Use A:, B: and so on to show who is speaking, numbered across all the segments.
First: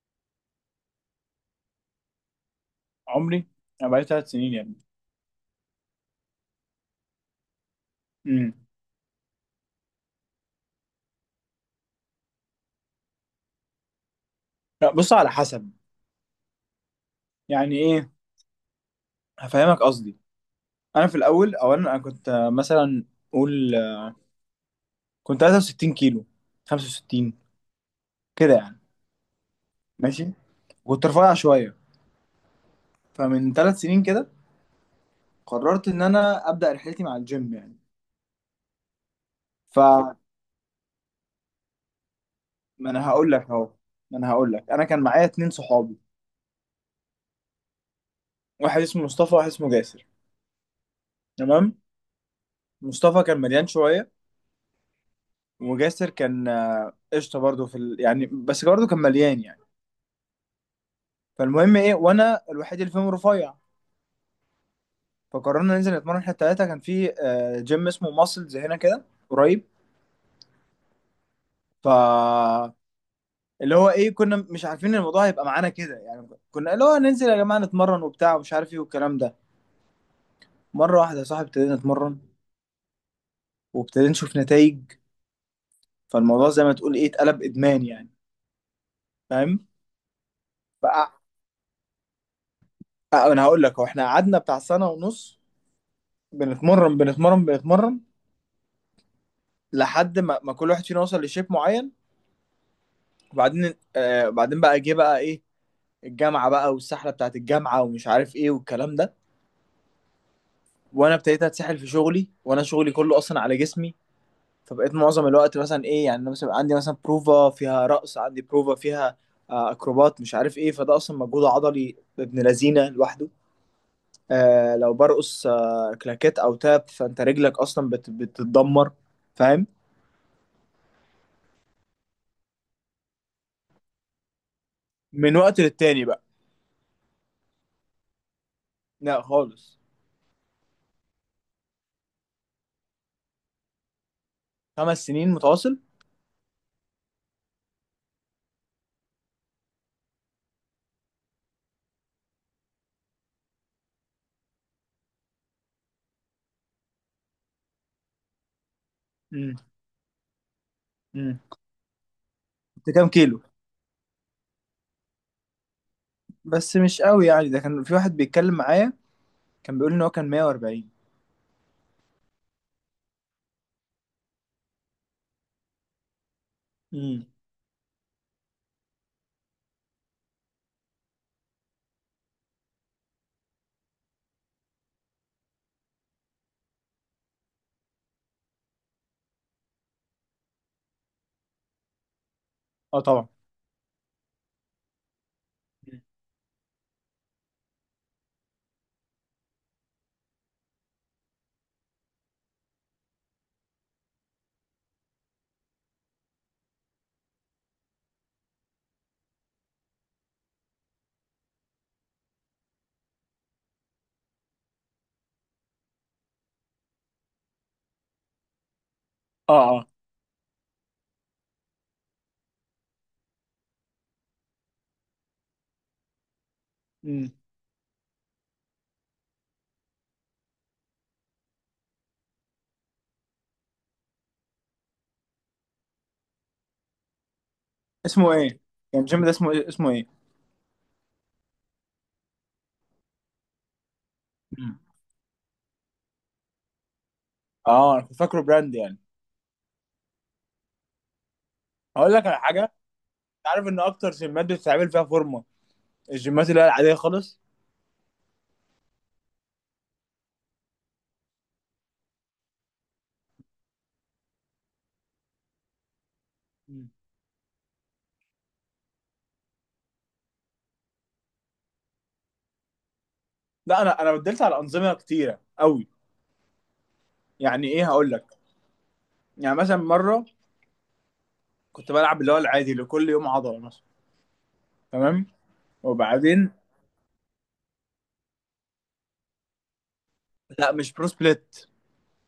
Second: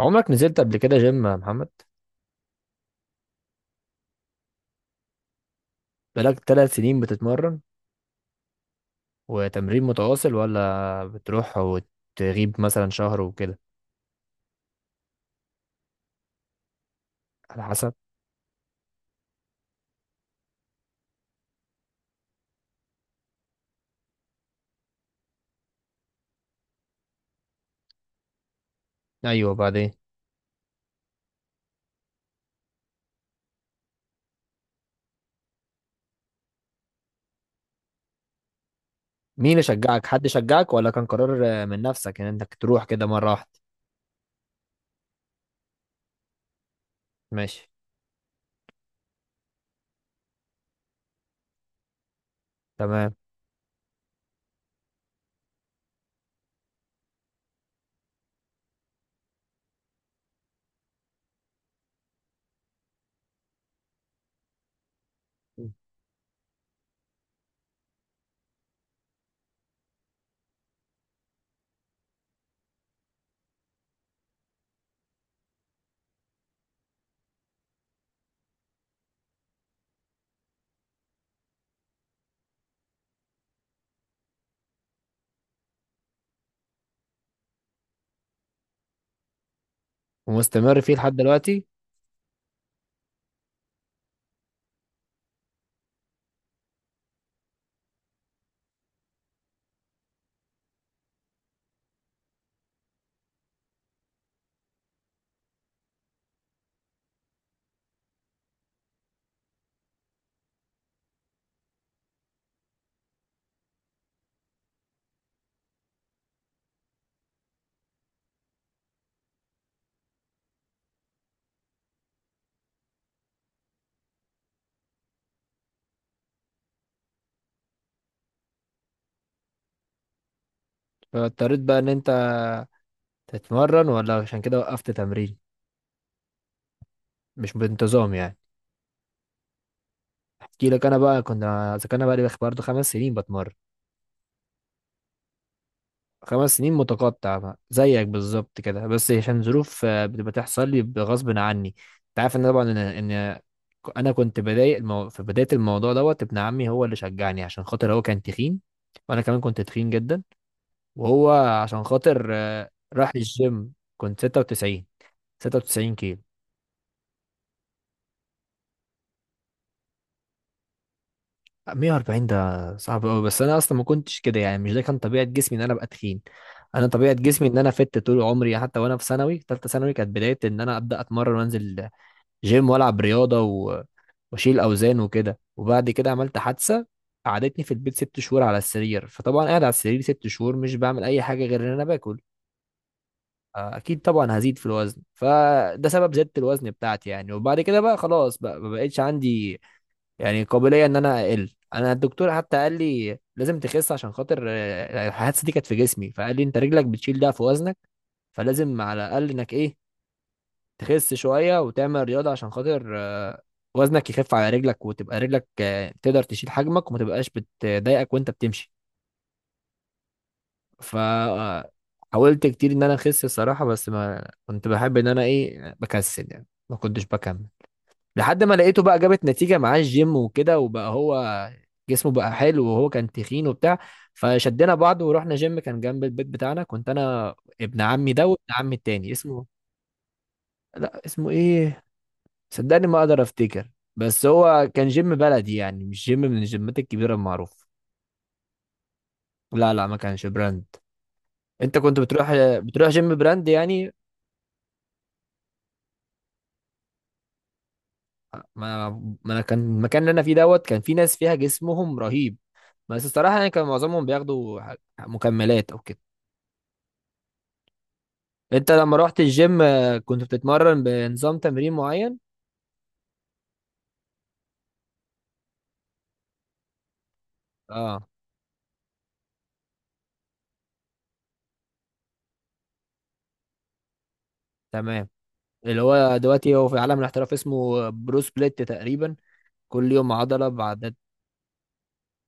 A: عمرك نزلت قبل كده جيم يا محمد؟
B: عمري. انا بقالي 3 سنين يعني.
A: بقالك 3 سنين بتتمرن؟
B: امم.
A: وتمرين متواصل ولا بتروح وتغيب مثلا شهر وكده؟
B: لا، بص، على حسب.
A: على
B: يعني
A: حسب.
B: ايه؟ هفهمك قصدي. انا في الاول، اولا، انا كنت مثلا، قول، كنت 63 كيلو. 65 كده يعني.
A: ايوه، بعدين؟
B: ماشي. كنت رفيع شويه. فمن 3 سنين كده قررت ان انا ابدا رحلتي مع الجيم يعني.
A: مين اللي شجعك،
B: فما
A: حد شجعك ولا كان قرار من نفسك ان انك تروح كده
B: انا
A: مره
B: هقول لك
A: واحده؟
B: اهو، ما انا هقول لك انا كان معايا 2 صحابي.
A: ماشي.
B: واحد اسمه مصطفى وواحد اسمه جاسر. تمام.
A: تمام.
B: مصطفى كان مليان شويه. وجاسر كان قشطه برضه في يعني، بس برضه كان مليان يعني. فالمهم ايه؟ وانا الوحيد اللي فيهم رفيع. فقررنا ننزل نتمرن احنا التلاته. كان في جيم اسمه ماسلز هنا كده قريب. ف اللي هو ايه، كنا مش عارفين ان الموضوع هيبقى معانا كده يعني. كنا اللي هو ننزل يا جماعه نتمرن وبتاع ومش عارف ايه والكلام ده. مره واحده يا صاحبي ابتدينا نتمرن. وابتدينا نشوف نتائج. فالموضوع زي ما تقول ايه اتقلب ادمان يعني. فاهم.
A: ومستمر فيه لحد
B: فأ-
A: دلوقتي؟
B: انا هقول لك، هو احنا قعدنا بتاع سنه ونص بنتمرن بنتمرن بنتمرن لحد ما كل واحد فينا وصل لشيب معين. وبعدين آه بعدين بقى جه بقى ايه. الجامعه بقى والسحله بتاعت الجامعه ومش عارف ايه والكلام ده. وانا ابتديت اتسحل في شغلي، وانا شغلي كله اصلا على جسمي. فبقيت معظم الوقت مثلا ايه يعني. أنا مثلا عندي مثلا بروفا فيها رقص، عندي بروفا فيها اكروبات مش عارف ايه. فده اصلا مجهود عضلي ابن لذينه لوحده. لو برقص كلاكيت او تاب فانت رجلك اصلا بتتدمر. فاهم.
A: فاضطريت بقى ان انت تتمرن ولا عشان كده وقفت
B: من
A: تمرين؟
B: وقت للتاني بقى.
A: مش بانتظام يعني.
B: لا، خالص.
A: احكي لك انا بقى. كنا اذا كان، انا بقى لي برضه 5 سنين بتمرن.
B: 5 سنين متواصل.
A: 5 سنين متقطع بقى، زيك بالظبط كده، بس عشان ظروف بتبقى تحصل لي بغصب عني. انت عارف ان طبعا ان انا كنت بداية في بداية الموضوع دوت ابن عمي هو اللي شجعني، عشان خاطر هو كان تخين. وانا كمان كنت
B: امم.
A: تخين جدا. وهو
B: امم.
A: عشان خاطر
B: كنت كام
A: راح
B: كيلو؟
A: الجيم. كنت 96، 96 كيلو.
B: بس مش قوي يعني. ده كان في واحد بيتكلم معايا كان بيقول ان هو كان 140.
A: 140 ده صعب قوي، بس انا اصلا ما كنتش كده يعني. مش ده كان طبيعة جسمي ان انا ابقى تخين. انا طبيعه
B: امم.
A: جسمي ان انا فت طول عمري. حتى وانا في ثانوي، ثالثه ثانوي، كانت بدايه ان انا ابدا اتمرن وانزل جيم والعب رياضه و... واشيل اوزان وكده. وبعد كده عملت حادثه قعدتني في البيت 6 شهور على السرير. فطبعا قاعد على السرير 6 شهور مش بعمل اي حاجه غير ان انا باكل.
B: اه، طبعا.
A: اكيد طبعا هزيد في الوزن. فده
B: مم.
A: سبب زياده الوزن بتاعتي يعني. وبعد كده بقى خلاص بقى ما بقتش عندي يعني قابليه ان انا اقل. انا الدكتور حتى قال لي لازم تخس، عشان خاطر الحادثه دي كانت في جسمي. فقال لي انت رجلك بتشيل ده في وزنك، فلازم على الاقل انك ايه تخس شوية وتعمل رياضة، عشان خاطر وزنك يخف على رجلك، وتبقى رجلك تقدر تشيل حجمك وما تبقاش بتضايقك وانت بتمشي.
B: اه اه.
A: ف حاولت كتير ان انا اخس الصراحة. بس ما كنت بحب ان انا ايه، بكسل يعني، ما كنتش
B: امم.
A: بكمل. لحد ما لقيته بقى جابت نتيجة معاه الجيم وكده، وبقى هو جسمه بقى حلو، وهو كان تخين وبتاع. فشدينا بعض ورحنا جيم كان جنب البيت بتاعنا. كنت انا ابن عمي ده
B: اسمه
A: وابن
B: ايه؟
A: عمي
B: يعني
A: التاني
B: الجيم ده
A: اسمه...
B: اسمه ايه؟
A: لا، اسمه ايه، صدقني ما اقدر افتكر. بس هو
B: مم.
A: كان جيم بلدي يعني، مش جيم من الجيمات الكبيره المعروفه.
B: اه، انا كنت فاكره براند يعني.
A: لا لا، ما كانش براند. انت كنت
B: هقول لك
A: بتروح،
B: على حاجه.
A: بتروح
B: انت
A: جيم براند
B: عارف ان
A: يعني.
B: اكتر جيمات بتتعمل فيها فورمه الجيمات اللي هي العاديه خالص.
A: ما ما انا كان المكان اللي انا فيه دوت كان في ناس فيها جسمهم رهيب. بس الصراحه يعني كان معظمهم بياخدوا مكملات او كده.
B: مم.
A: انت لما رحت الجيم كنت بتتمرن بنظام تمرين معين؟
B: لا، انا بدلت على انظمه كتيره قوي. يعني ايه،
A: اه
B: هقول لك. يعني مثلا مره كنت بلعب اللي هو العادي اللي كل يوم عضله مثلا.
A: تمام.
B: تمام.
A: اللي هو
B: وبعدين.
A: دلوقتي هو في عالم الاحتراف اسمه برو سبليت تقريبا. كل يوم عضله
B: لا، مش
A: بعدد.
B: برو سبليت.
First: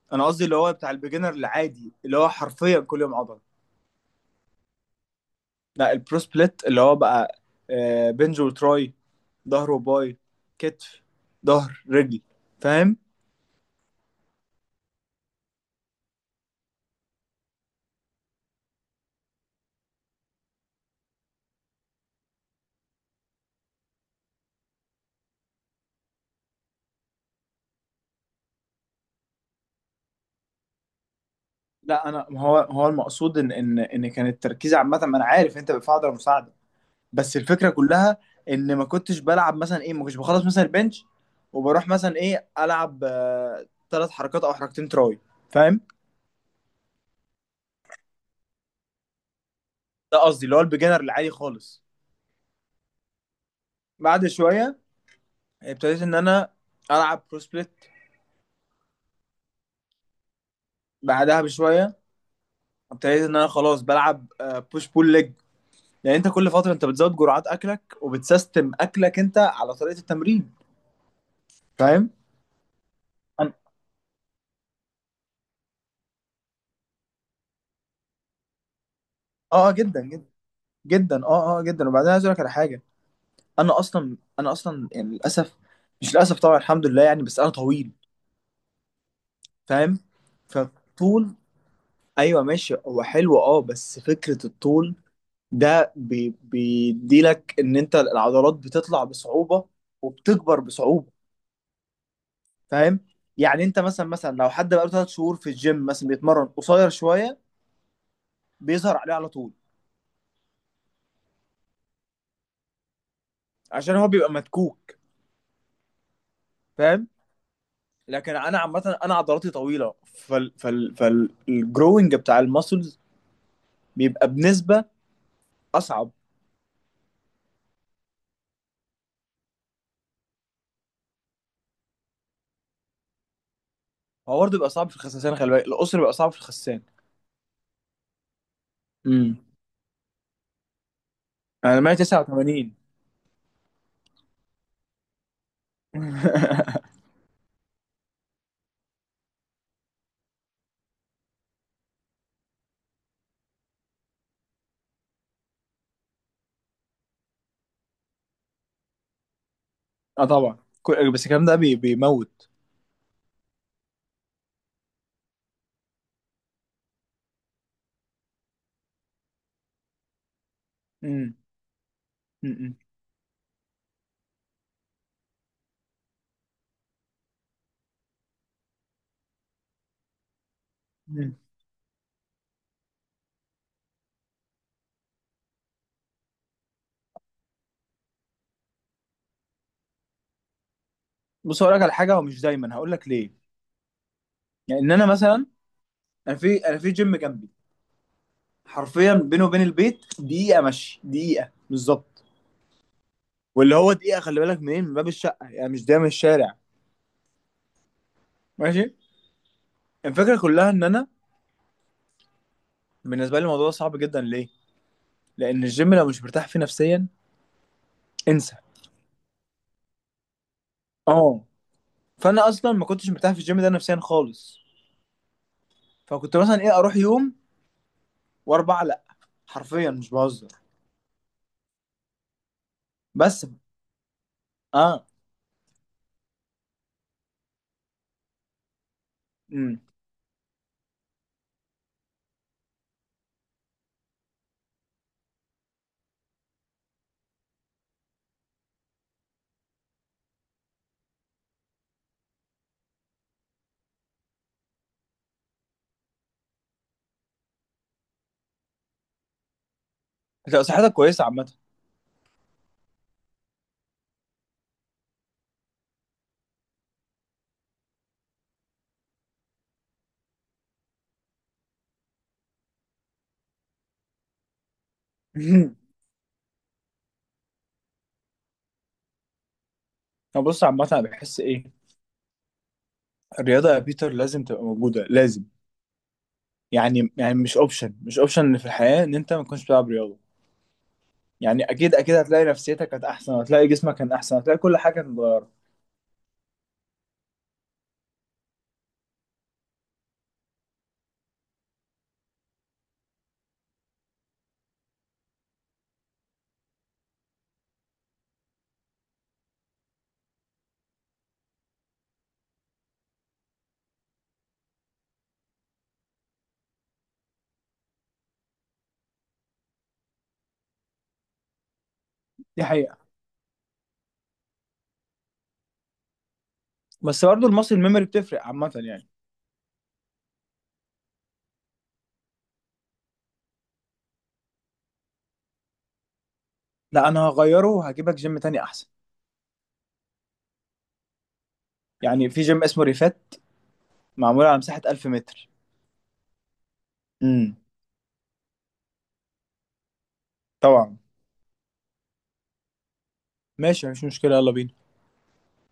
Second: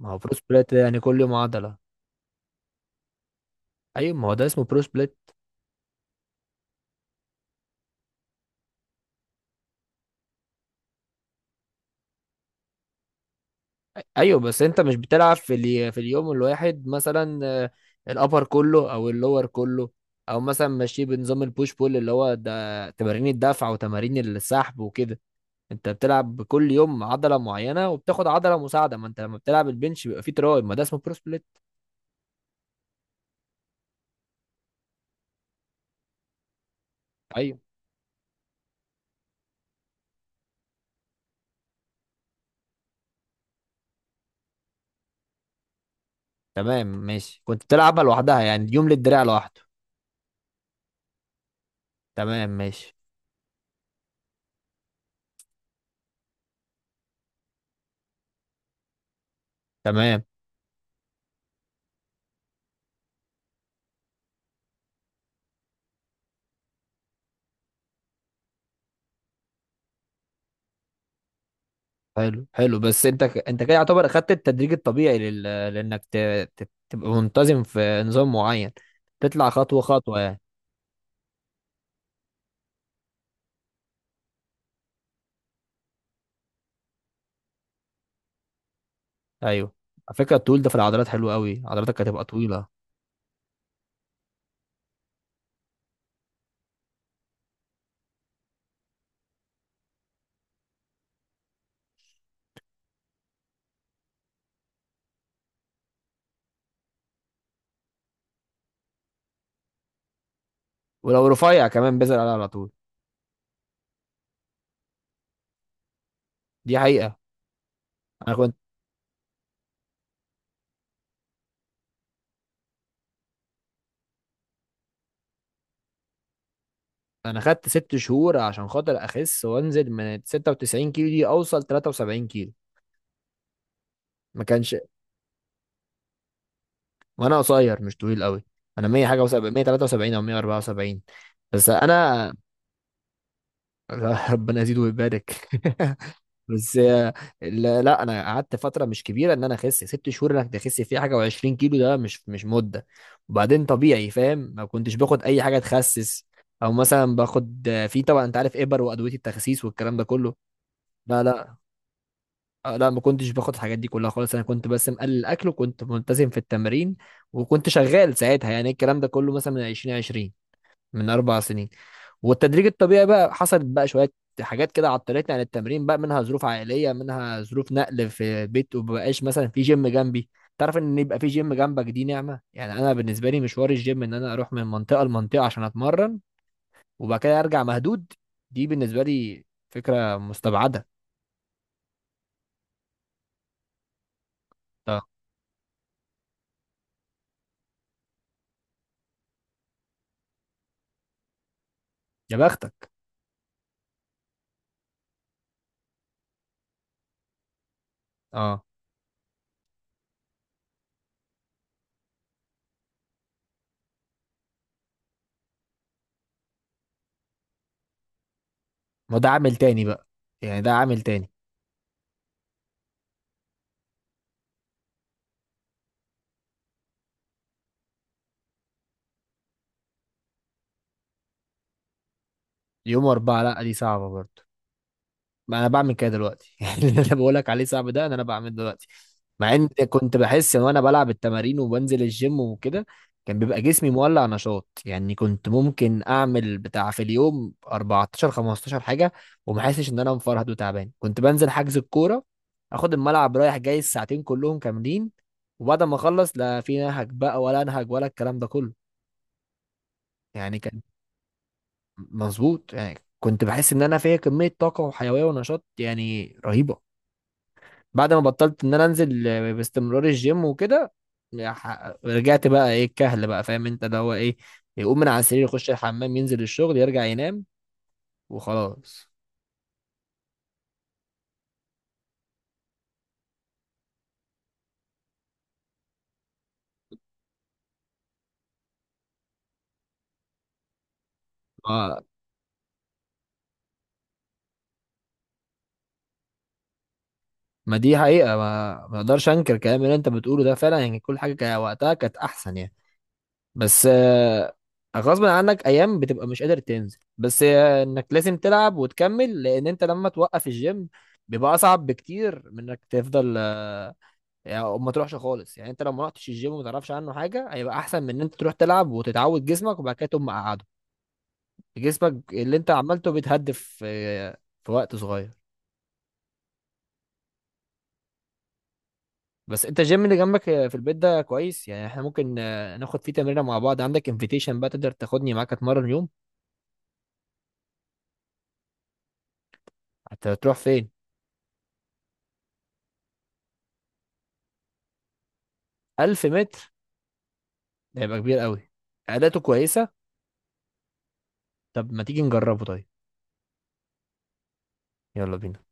A: ما هو
B: انا
A: برو
B: قصدي اللي
A: سبليت
B: هو بتاع
A: يعني كل
B: البيجنر
A: يوم عضله.
B: العادي اللي هو حرفيا كل يوم عضله.
A: ايوه، ما هو ده اسمه برو سبليت.
B: لا، البرو سبليت اللي هو بقى بنج وتراي، ظهر وباي، كتف، ظهر، رجل. فاهم.
A: ايوه، بس انت مش بتلعب في اليوم الواحد مثلا الابر كله او اللور كله، او مثلا ماشي بنظام البوش بول اللي هو ده تمارين الدفع وتمارين السحب وكده. انت بتلعب كل يوم عضله معينه وبتاخد عضله مساعده. ما انت لما بتلعب البنش بيبقى فيه تراي، ما ده اسمه برو سبليت.
B: لا، انا هو المقصود ان كان التركيز عامه. ما انا عارف انت بتدفع عضله مساعده. بس
A: ايوه
B: الفكره كلها ان ما كنتش بلعب مثلا ايه، ما كنتش بخلص مثلا البنش وبروح مثلا ايه العب 3 حركات او حركتين تراي. فاهم.
A: تمام ماشي، كنت بتلعبها لوحدها يعني، يوم للدراع لوحده.
B: ده قصدي اللي هو البيجنر العادي خالص.
A: تمام ماشي.
B: بعد شويه ابتديت ان انا العب برو سبليت.
A: تمام.
B: بعدها بشويه ابتديت ان انا خلاص بلعب بوش بول ليج. لان انت كل فتره انت بتزود جرعات اكلك وبتسيستم اكلك انت على طريقه التمرين. فاهم.
A: حلو حلو، بس انت
B: أنا...
A: انت كده يعتبر اخدت التدريج الطبيعي لل... لانك تبقى منتظم في نظام معين، تطلع
B: اه،
A: خطوه
B: جدا
A: خطوه
B: جدا
A: يعني.
B: جدا، اه اه، جدا. وبعدين عايز اقول لك على حاجه. انا اصلا يعني للاسف. مش للاسف، طبعا الحمد لله يعني، بس انا طويل.
A: ايوه.
B: فاهم.
A: على فكره، الطول ده في العضلات حلو
B: فطول.
A: قوي، عضلاتك هتبقى
B: ايوه،
A: طويله.
B: ماشي، هو حلو اه. بس فكره الطول ده بيديلك ان انت العضلات بتطلع بصعوبه وبتكبر بصعوبه. فاهم. يعني انت مثلا لو حد بقاله 3 شهور في الجيم مثلا بيتمرن قصير شويه بيظهر عليه على طول.
A: ولو رفيع كمان بيزعل عليها على طول.
B: عشان هو بيبقى مدكوك.
A: دي
B: فاهم.
A: حقيقه. انا
B: لكن
A: كنت،
B: انا عامه، انا عضلاتي طويله فالجروينج بتاع المسلز بيبقى بنسبه اصعب.
A: انا خدت 6 شهور عشان خاطر اخس وانزل من 96 كيلو دي اوصل 73 كيلو.
B: هو
A: ما
B: برضه بيبقى
A: كانش.
B: صعب في الخسسان، خلي بالك القصر بيبقى صعب في الخسسان.
A: وانا قصير مش طويل قوي، انا 100 حاجه و7،
B: امم.
A: 173 او 174. بس
B: انا
A: انا
B: 189.
A: ربنا يزيده ويبارك بس لا لا، انا قعدت فتره مش كبيره. ان انا اخس 6 شهور انك تخس فيه حاجه و20 كيلو، ده مش مده. وبعدين طبيعي، فاهم. ما كنتش باخد اي حاجه تخسس، او مثلا باخد في، طبعا انت عارف، ابر وادويه التخسيس والكلام ده
B: اه،
A: كله.
B: طبعا.
A: لا
B: بس الكلام
A: لا،
B: ده بيموت.
A: لا، ما كنتش باخد الحاجات دي كلها خالص. انا كنت بس مقلل الاكل وكنت ملتزم في التمرين. وكنت شغال ساعتها يعني إيه الكلام ده كله، مثلا من 2020، من
B: امم.
A: 4 سنين. والتدريج
B: امم.
A: الطبيعي بقى حصلت بقى شوية حاجات كده عطلتني عن التمرين. بقى منها ظروف عائلية، منها ظروف نقل في بيت، ومبقاش مثلا في جيم جنبي. تعرف ان يبقى في
B: امم.
A: جيم جنبك دي نعمة يعني. انا بالنسبة لي مشوار الجيم ان انا اروح من منطقة لمنطقة عشان اتمرن، وبعد كده ارجع مهدود، دي بالنسبة لي فكرة مستبعدة.
B: بص، هقول لك على حاجه. هو مش دايما، هقول لك ليه. يعني ان
A: اه.
B: انا مثلا، انا في جيم جنبي حرفيا، بينه وبين البيت دقيقه مشي، دقيقه بالظبط.
A: يا بختك.
B: واللي هو دقيقه، خلي بالك منين، من باب الشقه يعني، مش ده من الشارع.
A: اه.
B: ماشي. الفكره كلها ان انا بالنسبه لي الموضوع ده صعب جدا. ليه؟ لان الجيم لو مش مرتاح فيه نفسيا انسى.
A: ما ده عامل تاني بقى، يعني ده عامل تاني.
B: اه. فانا اصلا ما كنتش مرتاح في الجيم ده نفسيا خالص. فكنت مثلا ايه اروح يوم واربعه لا، حرفيا مش بهزر.
A: يوم اربعة
B: بس
A: لا دي صعبة برضه.
B: اه.
A: ما انا بعمل كده دلوقتي يعني اللي انا بقولك عليه صعب ده انا بعمله دلوقتي. مع ان
B: امم.
A: كنت بحس ان وانا بلعب التمارين وبنزل الجيم وكده كان بيبقى جسمي مولع نشاط يعني. كنت ممكن اعمل بتاع في اليوم 14 15 حاجه وما حاسش ان انا مفرهد وتعبان. كنت بنزل حجز الكوره، اخد الملعب رايح جاي الساعتين كلهم كاملين، وبعد ما اخلص لا في نهج بقى ولا انهج ولا الكلام ده كله. يعني
B: لو
A: كان،
B: صحتك كويسه عامه.
A: مظبوط يعني، كنت بحس ان انا فيا كميه طاقه وحيويه ونشاط يعني رهيبه. بعد ما بطلت ان انا انزل باستمرار الجيم وكده، رجعت بقى ايه الكهل بقى، فاهم انت، اللي هو ايه، يقوم من على السرير يخش الحمام ينزل الشغل يرجع ينام وخلاص.
B: طب بص، عامه انا بحس ايه. الرياضه يا بيتر لازم تبقى موجوده، لازم. يعني مش اوبشن، مش اوبشن في الحياه ان انت ما تكونش بتلعب رياضه. يعني اكيد
A: ما,
B: اكيد هتلاقي نفسيتك كانت احسن، هتلاقي جسمك كان احسن، هتلاقي كل حاجه كانت اتغيرت.
A: ما دي حقيقة، ما اقدرش انكر الكلام اللي انت بتقوله ده فعلا يعني. كل حاجة كان وقتها كانت احسن يعني. بس غصب عنك ايام بتبقى مش قادر تنزل، بس انك لازم تلعب وتكمل، لان انت لما توقف الجيم بيبقى اصعب بكتير من انك تفضل يعني، أو ما تروحش خالص يعني. انت لو ما رحتش الجيم وما تعرفش عنه حاجه هيبقى احسن من ان انت تروح تلعب وتتعود جسمك وبعد كده تقوم مقعده، جسمك اللي
B: دي
A: انت
B: حقيقه.
A: عملته بيتهدف في وقت صغير.
B: بس برضه الماسل ميموري بتفرق عامه يعني.
A: بس انت الجيم اللي جنبك في البيت ده كويس يعني، احنا ممكن ناخد فيه تمرينه مع بعض، عندك انفيتيشن بقى تقدر تاخدني معاك اتمرن يوم.
B: لا، انا هغيره وهجيبك جيم تاني احسن.
A: هتروح فين؟
B: يعني في جيم اسمه ريفات معمول على مساحه 1000 متر.
A: 1000 متر؟
B: امم.
A: ده هيبقى كبير قوي. اداته كويسه.
B: طبعا.
A: طب ما تيجي نجربه طيب.
B: ماشي مفيش مشكله، يلا بينا.
A: يلا بينا.